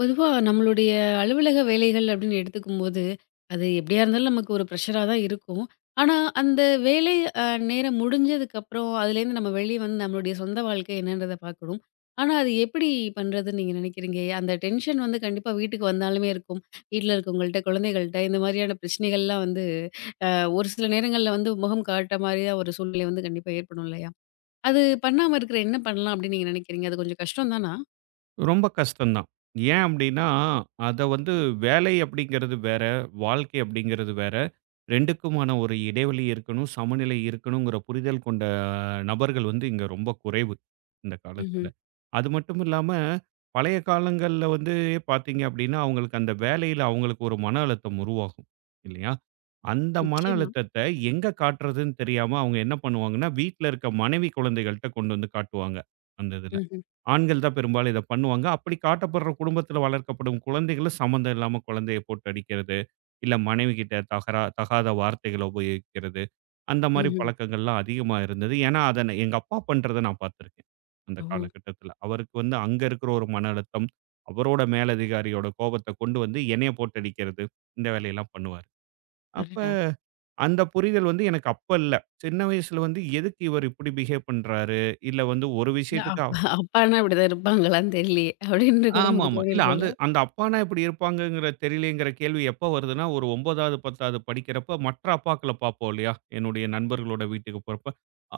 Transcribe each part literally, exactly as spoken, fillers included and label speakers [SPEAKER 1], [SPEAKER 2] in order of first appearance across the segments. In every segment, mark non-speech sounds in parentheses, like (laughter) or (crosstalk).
[SPEAKER 1] பொதுவா நம்மளுடைய அலுவலக வேலைகள் அப்படின்னு எடுத்துக்கும்போது, அது எப்படியா இருந்தாலும் நமக்கு ஒரு ப்ரெஷரா தான் இருக்கும். ஆனா, அந்த வேலை அ நேரம் முடிஞ்சதுக்கப்புறம், அதுலேருந்து நம்ம வெளிய வந்து நம்மளுடைய சொந்த வாழ்க்கை என்னன்றத பார்க்கணும். ஆனா, அது எப்படி பண்றதுன்னு நீங்க நினைக்கிறீங்க? அந்த டென்ஷன் வந்து கண்டிப்பா வீட்டுக்கு வந்தாலுமே இருக்கும். வீட்ல இருக்கவங்கள்ட்ட, குழந்தைகள்ட்ட இந்த மாதிரியான பிரச்சனைகள்லாம் வந்து அ ஒரு சில நேரங்கள்ல வந்து முகம் காட்ட மாரியா ஒரு சூழ்நிலை வந்து கண்டிப்பா ஏற்படும் இல்லையா? அது பண்ணாம இருக்கிற என்ன பண்ணலாம் அப்படின்னு நீங்க நினைக்கிறீங்க? அது கொஞ்சம் கஷ்டம் தானா?
[SPEAKER 2] ரொம்ப கஷ்டம்தான். ஏன் அப்டின்னா, அத வந்து வேலை அப்டிங்கிறது வேற, வாழ்க்கை அப்டிங்கிறது வேற. 2க்குமான ஒரு இடைவெளி இருக்கணும், சமநிலை இருக்கணுங்கிற புரிதல் கொண்ட நபர்கள் வந்து இங்க ரொம்ப குறைவு இந்த காலத்துல.
[SPEAKER 1] ம்ஹ்ம்.
[SPEAKER 2] அது மட்டும் இல்லாம, பழைய காலங்கள்ல வந்து பார்த்தீங்க அப்படின்னா, அவங்களுக்கு அந்த வேலையில அவங்களுக்கு ஒரு மன அழுத்தம் உருவாகும் இல்லையா? அந்த மன
[SPEAKER 1] நிச்சயமா.
[SPEAKER 2] அழுத்தத்த எங்க காட்டுறதுன்னு தெரியாம அவங்க என்ன பண்ணுவாங்கன்னா, வீட்ல இருக்க மனைவி, குழந்தைகள்ட்ட கொண்டு வந்து காட்டுவாங்க அந்த இதுல.
[SPEAKER 1] ம்ஹ்ம்.
[SPEAKER 2] ஆண்கள் தான் பெரும்பாலும் இத பண்ணுவாங்க. அப்படி காட்டப்படுற குடும்பத்துல வளர்க்கப்படும் குழந்தைகளும் சம்மந்தம் இல்லாம குழந்தைய போட்டு அடிக்கிறது, இல்ல மனைவிகிட்ட தகரா தகாத வார்த்தைகள உபயோகிக்கிறது. அந்த மாரி
[SPEAKER 1] ம்ஹ்ம்.
[SPEAKER 2] பழக்கங்கள்லாம் அதிகமா இருந்தது. ஏன்னா, அத நான் எங்க அப்பா பண்றத நான் பார்த்துருக்கேன். அந்த
[SPEAKER 1] ஓஹோ!
[SPEAKER 2] காலகட்டத்தில. அவருக்கு வந்து அங்க இருக்கிற ஒரு மன அழுத்தம், அவரோட மேலதிகாரியோட கோபத்த கொண்டு வந்து என்னைய போட்டு அடிக்கிறது, இந்த வேலையெல்லாம் பண்ணுவாரு. அப்ப
[SPEAKER 1] அடடா!
[SPEAKER 2] அந்த புரிதல் வந்து எனக்கு அப்ப இல்ல. சின்ன வயசுல வந்து எதுக்கு இவர் இப்படி பிஹேவ் பண்றாரு? இல்ல வந்து ஒரு
[SPEAKER 1] இல்ல
[SPEAKER 2] விஷயத்துக்கு
[SPEAKER 1] அப்பா (laughs) அப்பான்னா இப்படிதான் இருப்பாங்களான்னு தெரியலையே! அப்படின்னு கூட நமக்கு
[SPEAKER 2] ஆமாமா. இல்ல அந்த
[SPEAKER 1] தோணியிருக்கும்ல.
[SPEAKER 2] அந்த அப்பான்னா இப்படி இருப்பாங்கங்கிற தெரியலயேங்கிற கேள்வி எப்ப வருதுன்னா, ஒரு 9வது, 10வது படிக்கிறப்ப மற்ற அப்பாக்கள பார்ப்போம் இல்லையா? என்னுடைய நண்பர்களோட வீட்டுக்கு போறப்ப,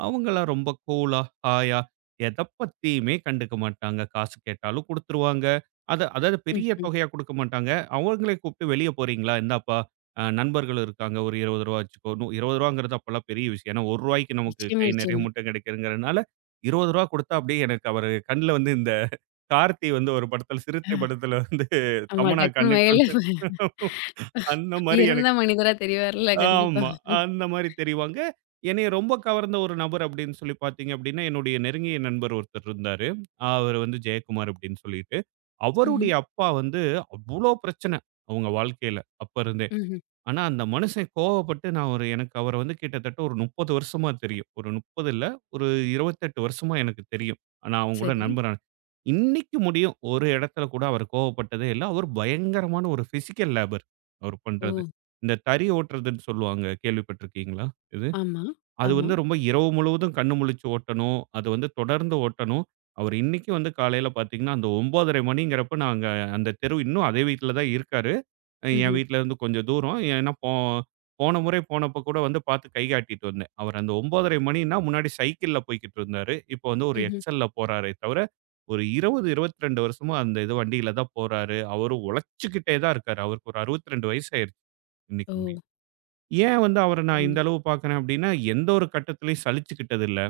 [SPEAKER 2] அவங்கலாம் ரொம்ப கூலா, ஹாயா எத பத்தியுமே கண்டுக்க மாட்டாங்க. காசு கேட்டாலும் குடுத்துருவாங்க. அத அதாவது பெரிய
[SPEAKER 1] ம்ஹ்ம்.
[SPEAKER 2] தொகையா குடுக்க மாட்டாங்க. அவங்களே கூப்பிட்டு "வெளிய போறீங்களா? இந்தாப்பா அ நண்பர்கள் இருக்காங்க. ஒரு ரூ. இருபது ரூபாய் வச்சுக்கோ." நு ரூ. 20ங்கிறது அப்பலாம் பெரிய விஷயம். ஏன்னா ரூ. 1க்கு நமக்கு
[SPEAKER 1] நிச்சயமா,
[SPEAKER 2] கை நெறைய
[SPEAKER 1] நிச்சயமா.
[SPEAKER 2] முட்டை கிடைக்குதுங்கிறனால ரூ. இருபது ரூபாய் குடுத்தா அப்படியே எனக்கு அவரு கண்ல வந்து இந்த கார்த்தி வந்து ஒரு படத்துல, சிறுத்தை
[SPEAKER 1] ஆ.
[SPEAKER 2] படத்துல வந்து
[SPEAKER 1] ஆமா,
[SPEAKER 2] தமன்னா
[SPEAKER 1] டக்குனு
[SPEAKER 2] கண்ணுக்கு
[SPEAKER 1] மேல
[SPEAKER 2] வந்து அந்த மாரி
[SPEAKER 1] இறந்த
[SPEAKER 2] எனக்கு
[SPEAKER 1] மனிதரா தெரிவார்ல கண்டிப்பா.
[SPEAKER 2] ஆமா. அந்த மாரி தெரிவாங்க. என்னைய ரொம்ப கவர்ந்த ஒரு நபர் அப்படின்னு சொல்லி பார்த்தீங்க அப்படின்னா, என்னுடைய நெருங்கிய நண்பர் ஒருத்தர் இருந்தாரு. அவரு வந்து ஜெயக்குமார் அப்படின்னு சொல்லிட்டு.
[SPEAKER 1] ம்ஹ்ம்,
[SPEAKER 2] அவருடைய அப்பா வந்து அவ்ளோ பிரச்சனை அவங்க வாழ்க்கையில அப்ப இருந்தே.
[SPEAKER 1] ம்ஹ்ம்.
[SPEAKER 2] ஆனா, அந்த மனுஷன் கோவப்பட்டு நான் ஒரு எனக்கு அவர வந்து கிட்டத்தட்ட ஒரு முப்பது வருஷமா தெரியும். ஒரு முப்பது இல்ல, ஒரு இருபத்தி எட்டு வருஷமா எனக்கு தெரியும். நான் அவங்க கூட
[SPEAKER 1] சரி.
[SPEAKER 2] நண்பரா இன்னைக்கு முடியும். ஒரு இடத்துல கூட அவர் கோவப்பட்டதே இல்ல. அவர் பயங்கரமான ஒரு பிசிக்கல் லேபர் அவர் பண்றது.
[SPEAKER 1] ஓ!
[SPEAKER 2] இந்த தறி ஓட்டுறதுன்னு சொல்லுவாங்க. கேள்விப்பட்டிருக்கீங்களா இது?
[SPEAKER 1] ஆமா,
[SPEAKER 2] அது
[SPEAKER 1] ஆமா.
[SPEAKER 2] வந்து ரொம்ப இரவு முழுவதும் கண்ணு முழிச்சு ஓட்டணும். அது வந்து தொடர்ந்து ஓட்டணும். அவர் இன்னைக்கு வந்து காலையில பார்த்தீங்கன்னா, அந்த ஒன்பதரை மணிங்கிறப்ப நாங்க அந்த தெரு இன்னும் அதே வீட்ல தான் இருக்காரு. அஹ் என்
[SPEAKER 1] ம்ஹ்ம்,
[SPEAKER 2] வீட்ல இருந்து கொஞ்சம் தூரம். ஏன்னா போ போன முறை போனப்போ கூட வந்து பார்த்து கை காட்டிட்டு வந்தேன். அவர் அந்த ஒன்பதரை மணின்னா முன்னாடி சைக்கிள்ல போய்க்கிட்டு இருந்தாரு. இப்போ வந்து ஒரு
[SPEAKER 1] ம்ஹ்ம்.
[SPEAKER 2] எக்ஸல்ல போறாரே தவிர, ஒரு இருபது, இருபத்தி இரண்டு வருஷமா அந்த இது வண்டியில தான் போறாரு. அவரு உழைச்சுக்கிட்டே தான் இருக்காரு. அவருக்கு ஒரு அறுபத்தி இரண்டு வயசு ஆயிருச்சு இன்னைக்கு
[SPEAKER 1] ஓ!
[SPEAKER 2] முடிய. ஏன் வந்து அவர நான்
[SPEAKER 1] சூப்பருங்க.
[SPEAKER 2] இந்த அளவு பார்க்குறேன் அப்படின்னா, எந்த ஒரு கட்டத்திலயும் சலிச்சுக்கிட்டது இல்ல.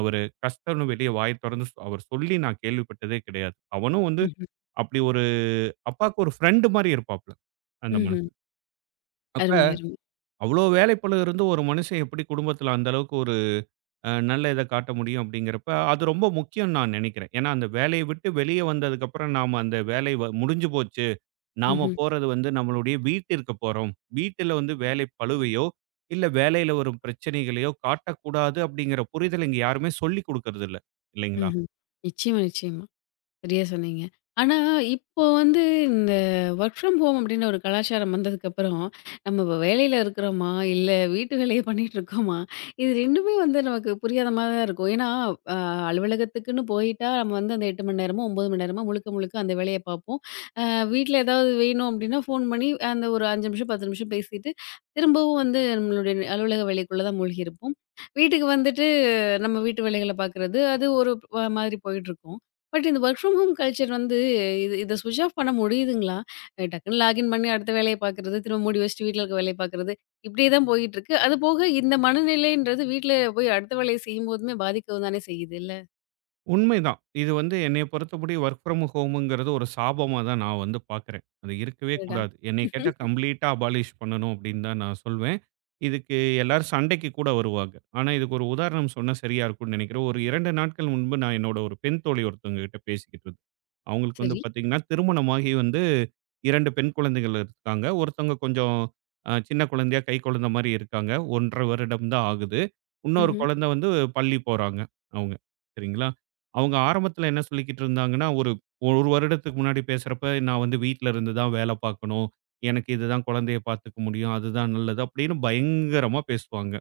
[SPEAKER 2] அவரு கஷ்டம்னு வெளிய வாய தொறந்து அவர் சொல்லி நான் கேள்விப்பட்டதே கிடையாது. அவனும் வந்து
[SPEAKER 1] ம்ஹ்ம்,
[SPEAKER 2] அப்படி ஒரு அப்பாவுக்கு ஒரு ஃப்ரெண்ட் மாரி இருப்பாப்ல. அந்த
[SPEAKER 1] ம்ஹ்ம்.
[SPEAKER 2] மனுஷன். அப்ப
[SPEAKER 1] அருமை, அருமை.
[SPEAKER 2] அவ்வளோ வேலைப்பளு இருந்து ஒரு மனுஷன் எப்படி குடும்பத்துல அந்த அளவுக்கு ஒரு அ நல்ல இத காட்ட முடியும் அப்படிங்கிறப்ப, அது ரொம்ப முக்கியம்னு நான் நெனைக்கிறேன். ஏன்னா, அந்த வேலைய விட்டு வெளிய வந்ததுக்கப்புறம் நாம அந்த வேலை வ முடிஞ்சு போச்சு. நாம
[SPEAKER 1] ம்ஹ்ம்,
[SPEAKER 2] போறது வந்து நம்மளுடைய வீட்டிற்கு போறோம். வீட்டில வந்து வேலை பளுவையோ, இல்ல வேலையில வரும் பிரச்சனைகளையோ காட்டக்கூடாது அப்படிங்கிற புரிதல் இங்க யாருமே சொல்லிக் குடுக்கறதில்ல. இல்லைங்களா?
[SPEAKER 1] ம்ஹ்ம். நிச்சயமா, நிச்சயமா. சரியா சொன்னீங்க. ஆனா, இப்போ வந்து இந்த வொர்க் ஃப்ரம் ஹோம் அப்டின்ற ஒரு கலாச்சாரம் வந்ததுக்கப்புறம், நம்ம இப்ப வேலையில இருக்கிறோமா? இல்ல வீட்டு வேலைய பண்ணிட்டுருக்கோமா? இது 2மே வந்து நமக்கு புரியாத மாரி தான் இருக்கும். ஏன்னா, அ அலுவலகத்துக்குன்னு போயிட்டா, நம்ம வந்து அந்த எட்டு மணி நேரமோ, ஒன்பது மணி நேரமோ முழுக்க முழுக்க அந்த வேலைய பார்ப்போம். அ வீட்ல ஏதாவது வேணும் அப்டின்னா, ஃபோன் பண்ணி அந்த ஒரு ஐந்து நிமிஷம், பத்து நிமிஷம் பேசிட்டு, திரும்பவும் வந்து நம்மளுடைய அலுவலக வேலைக்குள்ள தான் மூழ்கியிருப்போம். வீட்டுக்கு வந்துட்டு நம்ம வீட்டு வேலைகள பார்க்குறது, அது ஒரு அ மாதிரி போயிட்டுருக்கும். பட் இந்த வொர்க் ஃப்ரம் ஹோம் கல்ச்சர் வந்து இது இத ஸ்விட்ச் ஆஃப் பண்ண முடியுதுங்களா? அ டக்குன்னு லாகின் பண்ணி அடுத்த வேலைய பார்க்குறது, திரும்ப மூடி வச்சுட்டு வீட்ல இருக்க வேலைய பார்க்குறது, இப்படியே தான் போயிட்டுருக்கு. அது போக இந்த மனநிலைன்றது வீட்ல போய் அடுத்த வேலைய செய்யும்போதுமே பாதிக்கவும் தானே செய்யுது இல்ல?
[SPEAKER 2] உண்மைதான். இது வந்து என்னைய பொறுத்தபடி வொர்க் ஃப்ரம் ஹோம்ங்கிறது ஒரு சாபமா தான் நான் வந்து பார்க்கிறேன். அது இருக்கவே
[SPEAKER 1] அடடா!
[SPEAKER 2] கூடாது. என்னைய கேட்டா
[SPEAKER 1] ம்ஹ்ம்.
[SPEAKER 2] கம்ப்ளீட்டா அபாலிஷ் பண்ணணும் அப்படின்னு தான் நான் சொல்வேன். இதுக்கு எல்லாரும் சண்டைக்கு கூட வருவாங்க. ஆனா இதுக்கு ஒரு உதாரணம் சொன்னா சரியா இருக்கும்னு நினைக்கிறேன். ஒரு இரண்டு நாட்கள் முன்பு நான் என்னோட ஒரு பெண் தோழி ஒருத்தவங்ககிட்ட பேசிக்கிட்டு இருந்தேன். அவங்களுக்கு வந்து
[SPEAKER 1] சரி.
[SPEAKER 2] பார்த்தீங்கன்னா, திருமணமாகி வந்து இரண்டு பெண் குழந்தைகள் இருக்காங்க. ஒருத்தவங்க கொஞ்சம் அ சின்ன குழந்தையா, கைக்குழந்த மாரி இருக்காங்க. ஒன்றரை வருடம் தான் ஆகுது. இன்னொரு
[SPEAKER 1] ம்ஹ்ம்.
[SPEAKER 2] குழந்தை வந்து பள்ளி போறாங்க அவங்க. சரிங்களா? அவங்க ஆரம்பத்தில என்ன சொல்லிக்கிட்டு இருந்தாங்கன்னா, ஒரு 1 வருடத்துக்கு முன்னாடி பேசுறப்ப, "நான் வந்து வீட்ல இருந்து தான் வேலை பார்க்கணும். எனக்கு இதுதான் குழந்தைய பார்த்துக்க முடியும். அதுதான் நல்லது." அப்படின்னு பயங்கரமா பேசுவாங்க.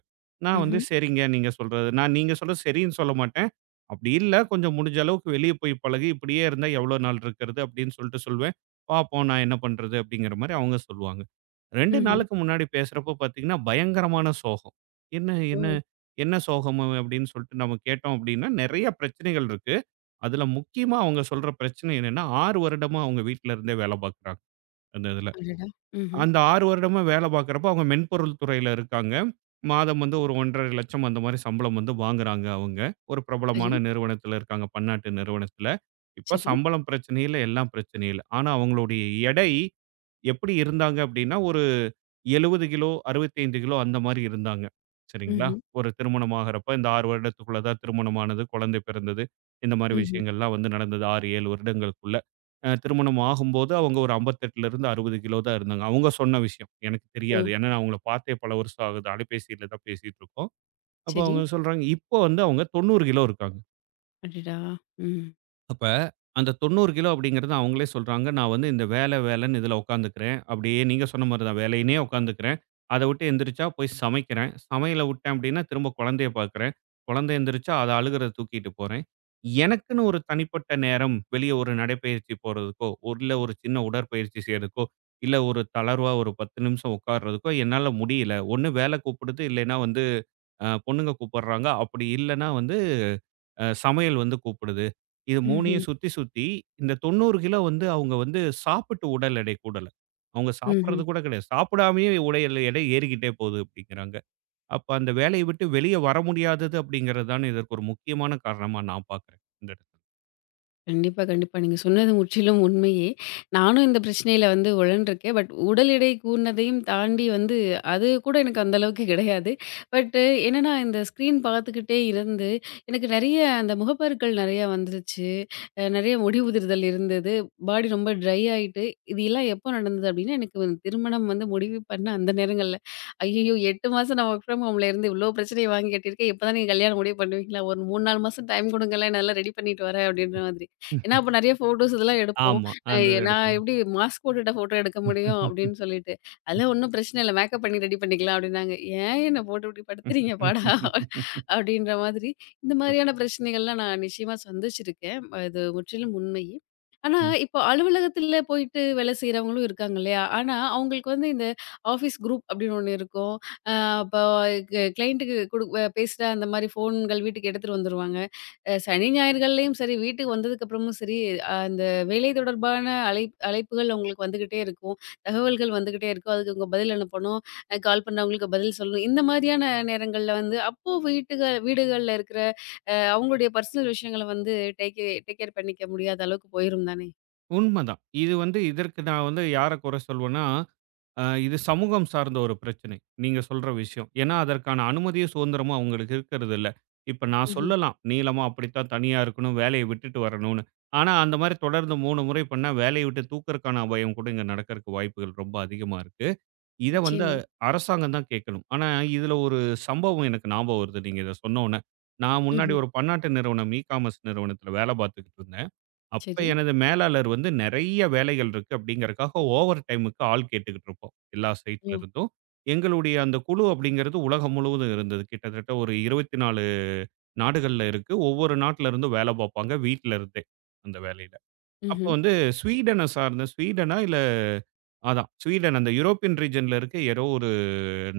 [SPEAKER 2] நான் வந்து
[SPEAKER 1] ம்ஹ்ம்.
[SPEAKER 2] சரிங்க நீங்க சொல்றது. நான் நீங்க சொல்றது சரின்னு சொல்ல மாட்டேன். அப்படி இல்ல, கொஞ்சம் முடிஞ்ச அளவுக்கு வெளிய போய் பழகு. இப்படியே இருந்தா எவ்வளோ நாள் இருக்கிறது? அப்படின்னு சொல்லிட்டு சொல்வேன். பார்ப்போம் நான் என்ன பண்றது? அப்படிங்கிற மாரி அவங்க சொல்லுவாங்க. இரண்டு
[SPEAKER 1] ம்ஹ்ம்.
[SPEAKER 2] நாளுக்கு முன்னாடி பேசுறப்போ பார்த்தீங்கன்னா, பயங்கரமான சோகம். என்ன
[SPEAKER 1] ஓ!
[SPEAKER 2] என்ன என்ன சோகம் அப்படின்னு சொல்லிட்டு நம்ம கேட்டோம் அப்படின்னா, நெறைய பிரச்சனைகள் இருக்கு. அதுல முக்கியமா அவங்க சொல்ற பிரச்சனை என்னன்னா, ஆறு வருடமா அவங்க வீட்ல இருந்தே வேலை பார்க்குறாங்க. அந்த இதுல.
[SPEAKER 1] அடடா! ம்ஹ்ம்.
[SPEAKER 2] அந்த ஆறு வருடமா வேலை பார்க்குறப்போ, அவங்க மென்பொருள் துறையில இருக்காங்க. மாதம் வந்து ஒரு 1,50,000 அந்த மாரி சம்பளம் வந்து வாங்குறாங்க அவங்க. ஒரு
[SPEAKER 1] சரி,
[SPEAKER 2] பிரபலமான நிறுவனத்தில இருக்காங்க, பன்னாட்டு நிறுவனத்தில. இப்ப
[SPEAKER 1] சரி.
[SPEAKER 2] சம்பளம் பிரச்சனை இல்ல, எல்லாம் பிரச்சனை இல்ல. ஆனா அவங்களுடைய எடை எப்படி இருந்தாங்க அப்படின்னா, ஒரு எழுபது கிலோ, அறுபத்தி ஐந்து கிலோ அந்த மாரி இருந்தாங்க. சரிங்களா?
[SPEAKER 1] ம்ஹ்ம்.
[SPEAKER 2] ஒரு திருமணம் ஆகுறப்ப இந்த ஆறு வருடத்துக்குள்ள தான் திருமணம் ஆனது, குழந்தை பிறந்தது. இந்த மாரி
[SPEAKER 1] ம்ஹ்ம்.
[SPEAKER 2] விஷயங்கள்லாம் வந்து நடந்தது ஆறு, ஏழு வருடங்களுக்குள்ள. அ திருமணம் ஆகும்போது அவங்க ஒரு 58லேருந்து அறுபது கிலோ தான் இருந்தாங்க. அவங்க சொன்ன விஷயம். எனக்கு
[SPEAKER 1] ஓ!
[SPEAKER 2] தெரியாது. ஏன்னா நான் அவங்கள பார்த்தே பல வருஷம் ஆகுது. அலைபேசியில தான் பேசிட்டு இருக்கோம். அப்போ
[SPEAKER 1] சரி.
[SPEAKER 2] அவங்க சொல்றாங்க, இப்போ வந்து அவங்க தொண்ணூறு கிலோ இருக்காங்க.
[SPEAKER 1] அடடா! ம்.
[SPEAKER 2] அப்ப அந்த தொண்ணூறு கிலோ அப்படிங்கிறது அவங்களே சொல்றாங்க. நான் வந்து இந்த வேலை வேலைன்னு இதுல உட்காந்துக்கிறேன். அப்படியே நீங்க சொன்ன மாரி தான் வேலையினே உட்காந்துக்கிறேன். அத விட்டு எந்திரிச்சா போய் சமைக்கிறேன். சமையல விட்டேன் அப்படின்னா திரும்ப குழந்தைய பார்க்குறேன். குழந்தை எந்திரிச்சா அத அழுகுறத தூக்கிட்டு போறேன். எனக்குன்னு ஒரு தனிப்பட்ட நேரம் வெளிய ஒரு நடைப்பயிற்சி போறதுக்கோ, ஒரு இல்ல ஒரு சின்ன உடற்பயிற்சி செய்றதுக்கோ, இல்ல ஒரு தளர்வா ஒரு பத்து நிமிஷம் உட்கார்றதுக்கோ என்னால முடியல. ஒண்ணு வேலை கூப்பிடுது, இல்லைன்னா வந்து அ பொண்ணுங்க கூப்பிடுறாங்க. அப்படி இல்லன்னா வந்து அ சமையல் வந்து கூப்பிடுது. இது 3யும்
[SPEAKER 1] ம்ஹ்ம்.
[SPEAKER 2] சுத்தி, சுத்தி இந்த தொண்ணூறு கிலோ வந்து அவங்க வந்து சாப்பிட்டு உடல் எடை கூடல. அவங்க சாப்பிடுறது
[SPEAKER 1] ம்ஹ்ம்.
[SPEAKER 2] கூட கிடையாது. சாப்பிடாமயே உடல் எடை ஏறிக்கிட்டே போகுது அப்படிங்கிறாங்க. அப்ப அந்த வேலைய விட்டு வெளிய வர முடியாதது அப்படிங்கிறது தானே இதற்கு ஒரு முக்கியமான காரணமா நான் பார்க்குறேன். இந்த இடத்துல.
[SPEAKER 1] கண்டிப்பா, கண்டிப்பா. நீங்க சொன்னது முற்றிலும் உண்மையே. நானும் இந்த பிரச்சனையில வந்து உழன்றிருக்கேன். பட் உடல் எடை கூடுனதையும் தாண்டி வந்து அது கூட எனக்கு அந்த அளவுக்கு கிடையாது. பட் என்னன்னா, இந்த ஸ்க்ரீன் பார்த்துக்கிட்டே இருந்து எனக்கு நெறைய அந்த முகப்பருக்கள் நெறையா வந்துருச்சு. அ நெறைய முடி உதிர்தல் இருந்தது. பாடி ரொம்ப ட்ரை ஆயிட்டு, இது எல்லாம் எப்போ நடந்தது அப்டின்னா, எனக்கு வந்து திருமணம் வந்து முடிவு பண்ண அந்த நேரங்கள்ல. ஐய்யய்யோ! எட்டு மாசம் நான் வொர்க் ஃப்ரம் ஹோம்ல இருந்து இவ்ளோ பிரச்சனைய வாங்கி கட்டியிருக்கேன். இப்ப தான் நீங்க கல்யாணம் முடிவு பண்ணுவீங்களா? ஒரு மூணு, நாலு மாசம் டைம் குடுங்களேன். நான் எல்லாம் ரெடி பண்ணிட்டு வரேன் அப்டின்ற மாதிரி. ஏன்னா, அப்ப நெறைய ஃபோட்டோஸ் இதெல்லாம் எடுப்போம்.
[SPEAKER 2] ஆமா.
[SPEAKER 1] அ
[SPEAKER 2] அந்த இத
[SPEAKER 1] நான்
[SPEAKER 2] எடுப்போம்.
[SPEAKER 1] எப்டி மாஸ்க் போட்டுட்டா ஃபோட்டோ எடுக்க முடியும் அப்டின்னு சொல்லிட்டு. அதெல்லாம் ஒண்ணும் பிரச்சனை இல்ல. மேக்கப் பண்ணி ரெடி பண்ணிக்கலாம் அப்டின்னாங்க. ஏன் என்ன போட்டு இப்டி படுத்துறீங்க பாடா? அப்டின்ற மாதிரி. இந்த மாதிரியான பிரச்சனைகள்லாம் நான் நிச்சயமா சந்திச்சிருக்கேன். அது முற்றிலும் உண்மை. ஆனா,
[SPEAKER 2] ம்.
[SPEAKER 1] இப்போ அலுவலகத்தில போயிட்டு வேலை செய்றவங்களும் இருக்காங்க இல்லையா? ஆனா, அவங்களுக்கு வந்து இந்த ஆஃபீஸ் குரூப் அப்படின்னு ஒண்ணு இருக்கும். அ அப்ப க கிளையண்ட்டுக்கு குடு அ பேசுற அந்த மாரி ஃபோன்கள் வீட்டுக்கு எடுத்துட்டு வந்துருவாங்க. அ சனி, ஞாயிறுகள்லயும் சரி, வீட்டுக்கு வந்ததுக்கப்புறமும் சரி, அஹ் அந்த வேலை தொடர்பான அழைப் அழைப்புகள் அவங்களுக்கு வந்துகிட்டே இருக்கும். தகவல்கள் வந்துகிட்டே இருக்கும். அதுக்கு இவங்க பதில் அனுப்பணும். அ கால் பண்ணவங்களுக்கு பதில் சொல்லணும். இந்த மாதிரியான நேரங்கள்ல வந்து அப்போ வீட்டுக வீடுகள்ல இருக்கிற அ அவங்களுடைய பர்சனல் விஷயங்கள வந்து டேக் கே டேக் கேர் பண்ணிக்க முடியாத அளவுக்கு போயிரும் தானே!
[SPEAKER 2] உண்மதான். இது வந்து இதற்கு நான் வந்து யார குறை சொல்வேன்னா, அ இது சமூகம் சார்ந்த ஒரு பிரச்சனை. நீங்க சொல்ற விஷயம். ஏன்னா, அதற்கான அனுமதியும், சுதந்திரமும் அவங்களுக்கு இருக்கிறதில்ல. இப்ப நான்
[SPEAKER 1] ம்ஹ்ம்.
[SPEAKER 2] சொல்லலாம், நீளமா அப்படித்தான் தனியா இருக்கணும், வேலைய விட்டுட்டு வரணும்னு. ஆனா, அந்த மாரி தொடர்ந்து மூன்று முறை பண்ணா, வேலைய விட்டு தூக்கறக்கான அபாயம் கூட இங்க நடக்கறக்கு வாய்ப்புகள் ரொம்ப அதிகமா இருக்கு. இத வந்து
[SPEAKER 1] நிச்சயமா.
[SPEAKER 2] அரசாங்கம் தான் கேட்கணும். ஆனா, இதுல ஒரு சம்பவம் எனக்கு ஞாபகம் வருது, நீங்க இத சொன்னோன. நான் முன்னாடி
[SPEAKER 1] ம்ஹ்ம்.
[SPEAKER 2] ஒரு பன்னாட்டு நிறுவனம், இ-காமர்ஸ் நிறுவனத்தில வேல பார்த்துக்கிட்டு இருந்தேன். அப்ப
[SPEAKER 1] சரி.
[SPEAKER 2] எனது மேலாளர் வந்து நெறைய வேலைகள் இருக்கு அப்படிங்கறக்காக ஓவர் டைமுக்கு ஆள் கேட்டுக்கிட்டு இருப்போம். எல்லா சைட்ல
[SPEAKER 1] ஓ!
[SPEAKER 2] இருந்தும். எங்களுடைய அந்த குழு அப்படிங்கிறது உலகம் முழுவதும் இருந்தது. கிட்டத்தட்ட ஒரு இருபத்தி நான்கு நாடுகள்ல இருக்கு. ஒவ்வொரு நாட்டுல இருந்தும் வேலை பார்ப்பாங்க. வீட்ல இருந்தே அந்த வேலையில. அப்போ
[SPEAKER 1] ம்ஹ்ம்.
[SPEAKER 2] வந்து ஸ்வீடன சார்ந்த ஸ்வீடனா இல்ல அதான் ஸ்வீடன் அந்த யூரோப்பியன் ரீஜியன்ல இருக்க ஏதோ ஒரு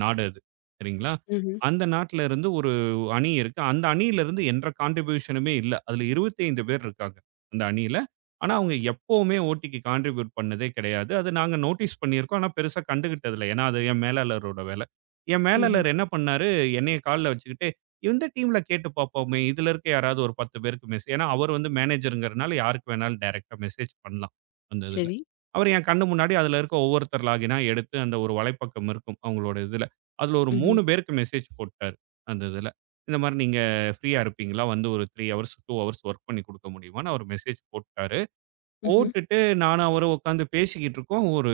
[SPEAKER 2] நாடு அது. சரிங்களா?
[SPEAKER 1] ம்ஹ்ம்.
[SPEAKER 2] அந்த நாட்டுல இருந்து ஒரு அணி இருக்கு. அந்த அணியிலருந்து என்ற கான்ட்ரிபியூஷனுமே இல்ல. அதுல இருபத்தி ஐந்து பேர் இருக்காங்க, அந்த அணியில. ஆனா, அவங்க எப்பவுமே ஓட்டிக்கு கான்ட்ரிபியூட் பண்ணதே கிடையாது. அது நாங்க நோட்டீஸ் பண்ணியிருக்கோம். ஆனா, பெருசா கண்டுக்கிட்டது இல்ல. ஏன்னா, அது என் மேலாளரோட வேல. என்
[SPEAKER 1] ம்ஹ்ம்.
[SPEAKER 2] மேலாளர் என்ன பண்ணாரு, என்னைய கால்ல வச்சுக்கிட்டு, இந்த டீம்ல கேட்டு பார்ப்போமே, இதுல இருக்க யாராவது ஒரு பத்து பேருக்கு மெசே ஏன்னா, அவர் வந்து மேனேஜர்ங்கிறனால யாருக்கு வேணாலும் டைரக்ட்டா மெசேஜ் பண்ணலாம், அந்த இதுல.
[SPEAKER 1] சரி.
[SPEAKER 2] அவர் என் கண்ணு முன்னாடி அதுல இருக்க ஒவ்வொருத்தர் லாகினா எடுத்து அந்த ஒரு வலைப்பக்கம் இருக்கும், அவங்களோட இதுல. அதுல ஒரு
[SPEAKER 1] ம்ஹ்ம்.
[SPEAKER 2] மூன்று பேருக்கு மெசேஜ் போட்டாரு. அந்த இதுல. இந்த மாரி நீங்க ஃப்ரீயா இருப்பீங்களா? வந்து ஒரு மூன்று ஹவர்ஸ், இரண்டு ஹவர்ஸ் வொர்க் பண்ணி குடுக்க முடியுமான்னு அவரு மெசேஜ் போட்டாரு.
[SPEAKER 1] ம்ஹ்ம்.
[SPEAKER 2] போட்டுட்டு நானும் அவரும் உட்காந்து பேசிக்கிட்டு இருக்கோம். ஒரு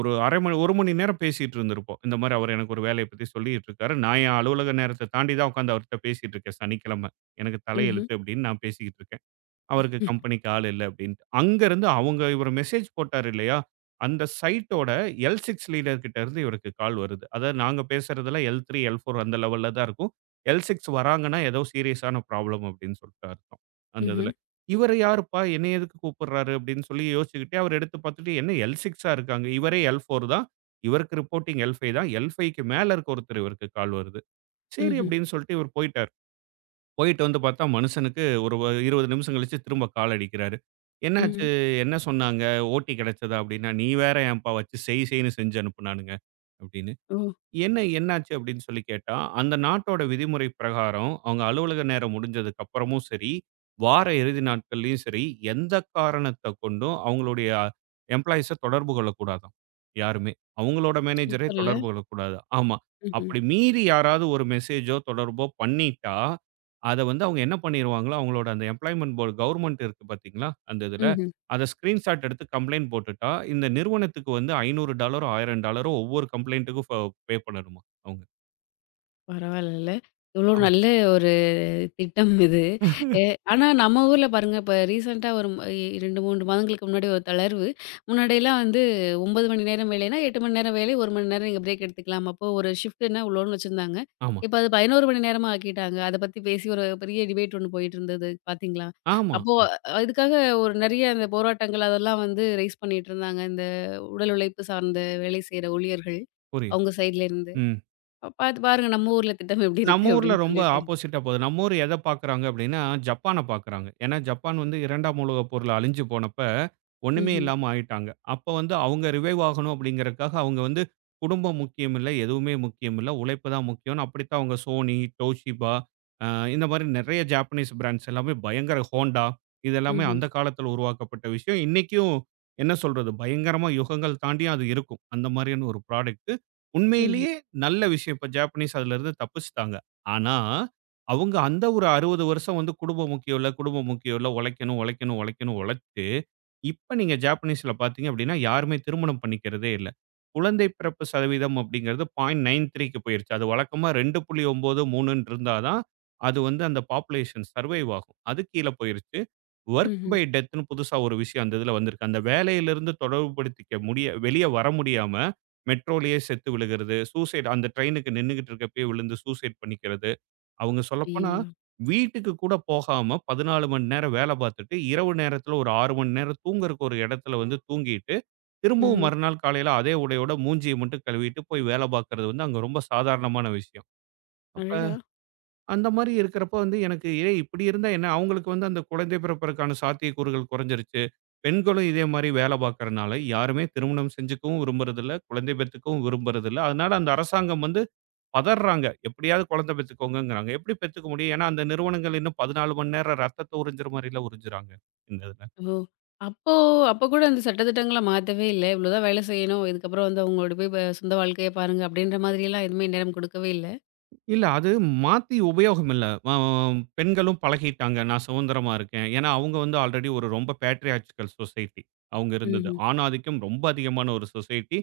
[SPEAKER 2] ஒரு அரை மணி ஒரு மணி நேரம் பேசிட்டு இருந்திருப்போம். இந்த மாரி அவரு எனக்கு ஒரு வேலைய பத்தி சொல்லிட்டு இருக்காரு. நான் என் அலுவலக நேரத்த தாண்டி தான் உட்காந்து அவர்ட்ட பேசிட்டு இருக்கேன் சனிக்கிழமை. எனக்கு
[SPEAKER 1] ம்ஹ்ம்.
[SPEAKER 2] தலையெழுத்து அப்படின்னு நான் பேசிக்கிட்டு இருக்கேன். அவருக்கு
[SPEAKER 1] ம்.
[SPEAKER 2] கம்பெனிக்கு ஆள் இல்ல அப்டின்ட்டு. அங்கருந்து அவங்க இவரு மெசேஜ் போட்டாரு இல்லையா? அந்த சைட்டோட L6 லீடர் கிட்ட இருந்து இவருக்கு கால் வருது. அதாவது நாங்க பேசுறதெல்லாம் L three, L four அந்த லெவல்ல தான் இருக்கும். L six வராங்கன்னா ஏதோ சீரியஸான ப்ராப்ளம் அப்டின்னு சொல்ட்டு அர்த்தம். அந்த
[SPEAKER 1] ம்ஹ்ம்.
[SPEAKER 2] இதுல. இவரு யாருப்பா? என்னைய எதுக்கு கூப்பிடுறாரு? அப்டின்னு சொல்லி யோசிச்சுக்கிட்டே அவர் எடுத்து பார்த்துட்டு என்ன L six ஆ இருக்காங்க. இவரே L four தான். இவருக்கு ரிப்போர்ட்டிங் L five தான். L five க்கு மேல இருக்க ஒருத்தர் இவருக்கு கால் வருது. சரி
[SPEAKER 1] ம்ஹ்ம்.
[SPEAKER 2] அப்டின்னு சொல்ட்டு இவர் போயிட்டாரு. போயிட்டு வந்து பார்த்தா, மனுஷனுக்கு ஒரு வ இருபது நிமிஷம் கழிச்சு திரும்ப கால் அடிக்கிறாரு. "என்னாச்சு?
[SPEAKER 1] ம்.
[SPEAKER 2] என்ன சொன்னாங்க? ஓட்டி கிடைச்சதா?" அப்படின்னா, "நீ வேற ஏன்ப்பா வச்சு செய் செய்ன்னு செஞ்சு அனுப்புனானுங்க" அப்படின்னு.
[SPEAKER 1] ஓ!
[SPEAKER 2] என்ன என்னாச்சு அப்படின்னு சொல்லி கேட்டா, அந்த நாட்டோட விதிமுறை பிரகாரம், அவங்க அலுவலக நேரம் முடிஞ்சதுக்கு அப்புறமும் சரி, வார இறுதி நாட்கள்லயும் சரி, எந்த காரணத்த கொண்டும் அவங்களுடைய எம்ப்ளாயீஸ தொடர்பு கொள்ளக்கூடாதாம். யாருமே. அவங்களோட மேனேஜரே
[SPEAKER 1] சூப்பர்ல.
[SPEAKER 2] தொடர்பு கொள்ளக்கூடாது. ஆமா.
[SPEAKER 1] ம்ஹ்ம்.
[SPEAKER 2] அப்படி மீறி யாராவது ஒரு மெசேஜோ, தொடர்போ பண்ணிட்டா, அத வந்து அவங்க என்ன பண்ணிருவாங்களோ, அவங்களோட அந்த எம்ப்ளாய்மென்ட் போர்டு கவர்ன்மென்ட் இருக்கு பார்த்தீங்களா? அந்த இதுல,
[SPEAKER 1] ம்ஹ்ம்.
[SPEAKER 2] அத ஸ்கிரீன்ஷாட் எடுத்து கம்ப்ளைண்ட் போட்டுட்டா, இந்த நிறுவனத்துக்கு வந்து ஐந்நூறு டாலர் ஆயிரம் டாலர் ஒவ்வொரு கம்ப்ளைண்ட்டுக்கும் ஃப பே பண்ணணுமா அவங்க.
[SPEAKER 1] பரவாயில்லல்ல. இவ்ளோ
[SPEAKER 2] ஆமா,
[SPEAKER 1] நல்ல ஒரு திட்டம் இது. எ ஆனா நம்ம ஊர்ல பாருங்க, இப்ப ரீசென்ட்டா ஒரு ம ரெண்டு, மூணு மாதங்களுக்கு முன்னாடி ஒரு தளர்வு. முன்னாடியெல்லாம் வந்து ஒன்பது மணி நேரம் வேலைன்னா, எட்டு மணி நேரம் வேலை, ஒரு மணி நேரம் நீங்க பிரேக் எடுத்துக்கலாம். அப்போ ஒரு ஷிஃப்ட்ன்னா இவ்ளோன்னு வச்சிருந்தாங்க.
[SPEAKER 2] ஆமா,
[SPEAKER 1] இப்ப அது பதினொரு மணி நேரமா ஆக்கிட்டாங்க. அத பத்தி பேசி ஒரு பெரிய டிபேட் ஒண்ணு போயிட்டு இருந்தது பார்த்தீங்களா?
[SPEAKER 2] ஆமா.
[SPEAKER 1] அப்போ அ- இதுக்காக ஒரு நெறைய அந்த போராட்டங்கள் அதெல்லாம் வந்து ரைஸ் பண்ணிட்டு இருந்தாங்க. இந்த உடல் உழைப்பு சார்ந்த வேலை செய்ற ஊழியர்கள்,
[SPEAKER 2] புரியுது.
[SPEAKER 1] அவங்க சைட்ல இருந்து.
[SPEAKER 2] ம்.
[SPEAKER 1] அப்ப பாத்து பாருங்க நம்ம ஊர்ல திட்டம் எப்படி
[SPEAKER 2] நம்ம
[SPEAKER 1] இருக்கு
[SPEAKER 2] ஊர்ல
[SPEAKER 1] அப்படின்னு
[SPEAKER 2] ரொம்ப
[SPEAKER 1] சொல்லிட்டு.
[SPEAKER 2] ஆப்போசிட்டா போகுது. நம்ம ஊர் எத பார்க்குறாங்க அப்டின்னா, ஜப்பான பார்க்குறாங்க. ஏன்னா, ஜப்பான் வந்து இரண்டாம் உலகப் போர்ல அழிஞ்சு போனப்ப, ஒண்ணுமே
[SPEAKER 1] ம்ஹ்ம்.
[SPEAKER 2] இல்லாம ஆயிட்டாங்க. அப்ப வந்து அவங்க ரிவைவ் ஆகணும் அப்டிங்கிறதுக்காக, அவங்க வந்து குடும்பம் முக்கியம் இல்ல, எதுவுமே முக்கியம் இல்ல. உழைப்பு தான் முக்கியம்னு அப்படித்தான் அவங்க Sony, Toshiba அ இந்த மாரி நெறைய ஜாப்பனீஸ் பிராண்ட்ஸ் எல்லாமே பயங்கர Honda இது எல்லாமே
[SPEAKER 1] ம்ஹ்ம்.
[SPEAKER 2] அந்த காலத்துல உருவாக்கப்பட்ட விஷயம். இன்னைக்கும் என்ன சொல்றது, பயங்கரமா யுகங்கள் தாண்டியும் அது இருக்கும். அந்த மாரியான ஒரு ப்ராடக்ட்.
[SPEAKER 1] ம்ஹ்ம்.
[SPEAKER 2] உண்மையிலேயே நல்ல விஷயம். இப்ப ஜாப்பனீஸ் அதுலருந்து தப்பிச்சுட்டாங்க. ஆனா, அவங்க அந்த ஒரு அறுபது வருஷம் வந்து குடும்பம் முக்கியம் இல்ல, குடும்பம் முக்கியம் இல்ல, உழைக்கணும், உழைக்கணும், உழைக்கணும்னு உழைச்சு, இப்ப நீங்க ஜாப்பனீஸ்ல பார்த்தீங்க அப்படின்னா, யாருமே திருமணம் பண்ணிக்கிறதே இல்ல. குழந்தை பிறப்பு சதவீதம் அப்படிங்கிறது 0.93க்கு போயிருச்சு. அது வழக்கமா இரண்டு புள்ளி ஒன்பது, 3ன்னு இருந்தா தான், அது வந்து அந்த பாப்புலேஷன் சர்வைவ் ஆகும். அது கீழ போயிருச்சு. வொர்க்
[SPEAKER 1] ம்ஹ்ம்.
[SPEAKER 2] பை டெத்ன்னு புதுசா ஒரு விஷயம் அந்த இதுல வந்திருக்கு. அந்த வேலையிலிருந்து தொடர்புபடுத்திக்க முடிய வெளிய வர முடியாம, மெட்ரோலயே செத்து விழுகிறது, சூசைட் அந்த ட்ரெயினுக்கு நின்னுகிட்டு இருக்கப்பயே விழுந்து சூசைட் பண்ணிக்கிறது. அவங்க சொல்லப்போனா,
[SPEAKER 1] ஐயயோ!
[SPEAKER 2] வீட்டுக்கு கூட போகாம பதினான்கு மணி நேரம் வேல பார்த்துட்டு, இரவு நேரத்துல ஒரு ஆறு மணி நேரம் தூங்குறக்கு ஒரு இடத்துல வந்து தூங்கிட்டு, திரும்பவும்
[SPEAKER 1] ம்ஹ்ம்.
[SPEAKER 2] மறுநாள் காலையில அதே உடையோட மூஞ்சிய மட்டும் கழுவிட்டு போய் வேல பார்க்கறது வந்து அங்க ரொம்ப சாதாரணமான விஷயம். அப்ப
[SPEAKER 1] அடடா!
[SPEAKER 2] அந்த மாரி இருக்கிறப்போ வந்து எனக்கு ஏய் இப்படி இருந்தா என்ன? அவங்களுக்கு வந்து அந்த குழந்தை பிறப்பதற்கான சாத்தியக்கூறுகள் குறைஞ்சிருச்சு. பெண்களும் இதே மாரி வேலை பார்க்கறனால, யாருமே திருமணம் செஞ்சுக்கவும் விரும்புறதில்ல. குழந்தை பெத்துக்கவும் விரும்புறதில்ல. அதனால அந்த அரசாங்கம் வந்து பதர்றாங்க. எப்படியாவது குழந்தை பெத்துக்கோங்கங்கிறாங்க. எப்படி பெத்துக்க முடியும்? ஏன்னா, அந்த நிறுவனங்கள் இன்னும் பதினான்கு மணி நேரம் ரத்தத்த உறிஞ்சுற மாரிலாம் உறிஞ்சுறாங்க. இந்த இதுல.
[SPEAKER 1] ஓ! அப்போ அப்போ கூட அந்த சட்ட திட்டங்கள மாத்தவே இல்ல. இவ்வளோதான் வேலை செய்யணும். இதுக்கப்புறம் வந்து அவங்களோட போய் ப சொந்த வாழ்க்கைய பாருங்க அப்படின்ற மாதிரியெல்லாம் எதுவுமே நேரம் கொடுக்கவே இல்ல.
[SPEAKER 2] இல்ல. அது மாத்தி உபயோகம் இல்ல. அ பெண்களும் பழகிட்டாங்க. நான் சுதந்திரமா இருக்கேன். ஏன்னா, அவங்க வந்து ஆல்ரெடி ஒரு ரொம்ப பேட்ரியார்ச்சிகல் சொசைட்டி. அவங்க இருந்தது.
[SPEAKER 1] ம்ஹ்ம்.
[SPEAKER 2] ஆண் ஆதிக்கம் ரொம்ப அதிகமான ஒரு சொசைட்டி.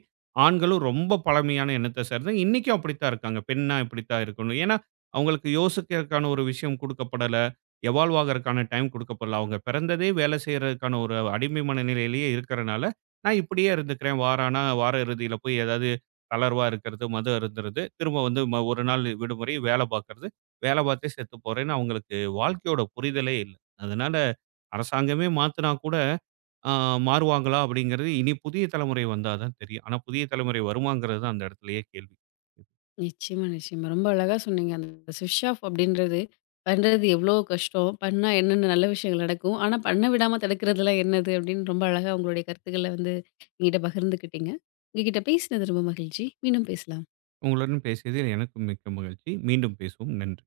[SPEAKER 2] ஆண்களும் ரொம்ப பழமையான எண்ணத்த சேர்ந்த இன்னைக்கும் அப்படித்தான் இருக்காங்க. பெண்ணா இப்படித்தான் இருக்கணும். ஏன்னா, அவங்களுக்கு யோசிக்கிறதுக்கான ஒரு விஷயம் குடுக்கப்படல. Evolve ஆகறதுக்கான time குடுக்கப்படல. அவங்க பிறந்ததே வேலை செய்றதுக்கான ஒரு அடிமை மனநிலையிலேயே இருக்கறனால, நான் இப்படியே இருந்துக்கிறேன். வாரானா வார இறுதியில போய் ஏதாவது தளர்வா இருக்கிறது, மது அருந்துறது, திரும்ப வந்து ம ஒரு நாள் விடுமுறை, வேலை பார்க்கறது, வேலை பார்த்தே செத்து போறேன்னு அவங்களுக்கு வாழ்க்கையோட புரிதலே இல்ல. அதனால அரசாங்கமே மாத்துனா கூட அ மாறுவாங்களா அப்படிங்கிறது இனி புதிய தலைமுறை வந்தா தான் தெரியும். ஆனா புதிய தலைமுறை வருமாங்கிறது தான் அந்த இடத்துலயே கேள்வி.
[SPEAKER 1] நிச்சயமா, நிச்சயமா. ரொம்ப அழகா சொன்னீங்க. அந்த ஸ்விட்ச் ஆஃப் அப்படின்றது, பண்றது எவ்வளோ கஷ்டம், பண்ணா என்னென்ன நல்ல விஷயங்கள் நடக்கும், ஆனா பண்ண விடாம தடுக்கிறதெல்லாம் என்னது அப்படின்னு ரொம்ப அழகா உங்களுடைய கருத்துக்கள வந்து என்கிட்ட பகிர்ந்துக்கிட்டீங்க. உங்ககிட்ட பேசினது ரொம்ப மகிழ்ச்சி. மீண்டும் பேசலாம்.
[SPEAKER 2] உங்களுடன் பேசியதில் எனக்கும் மிக்க மகிழ்ச்சி. மீண்டும் பேசுவோம். நன்றி.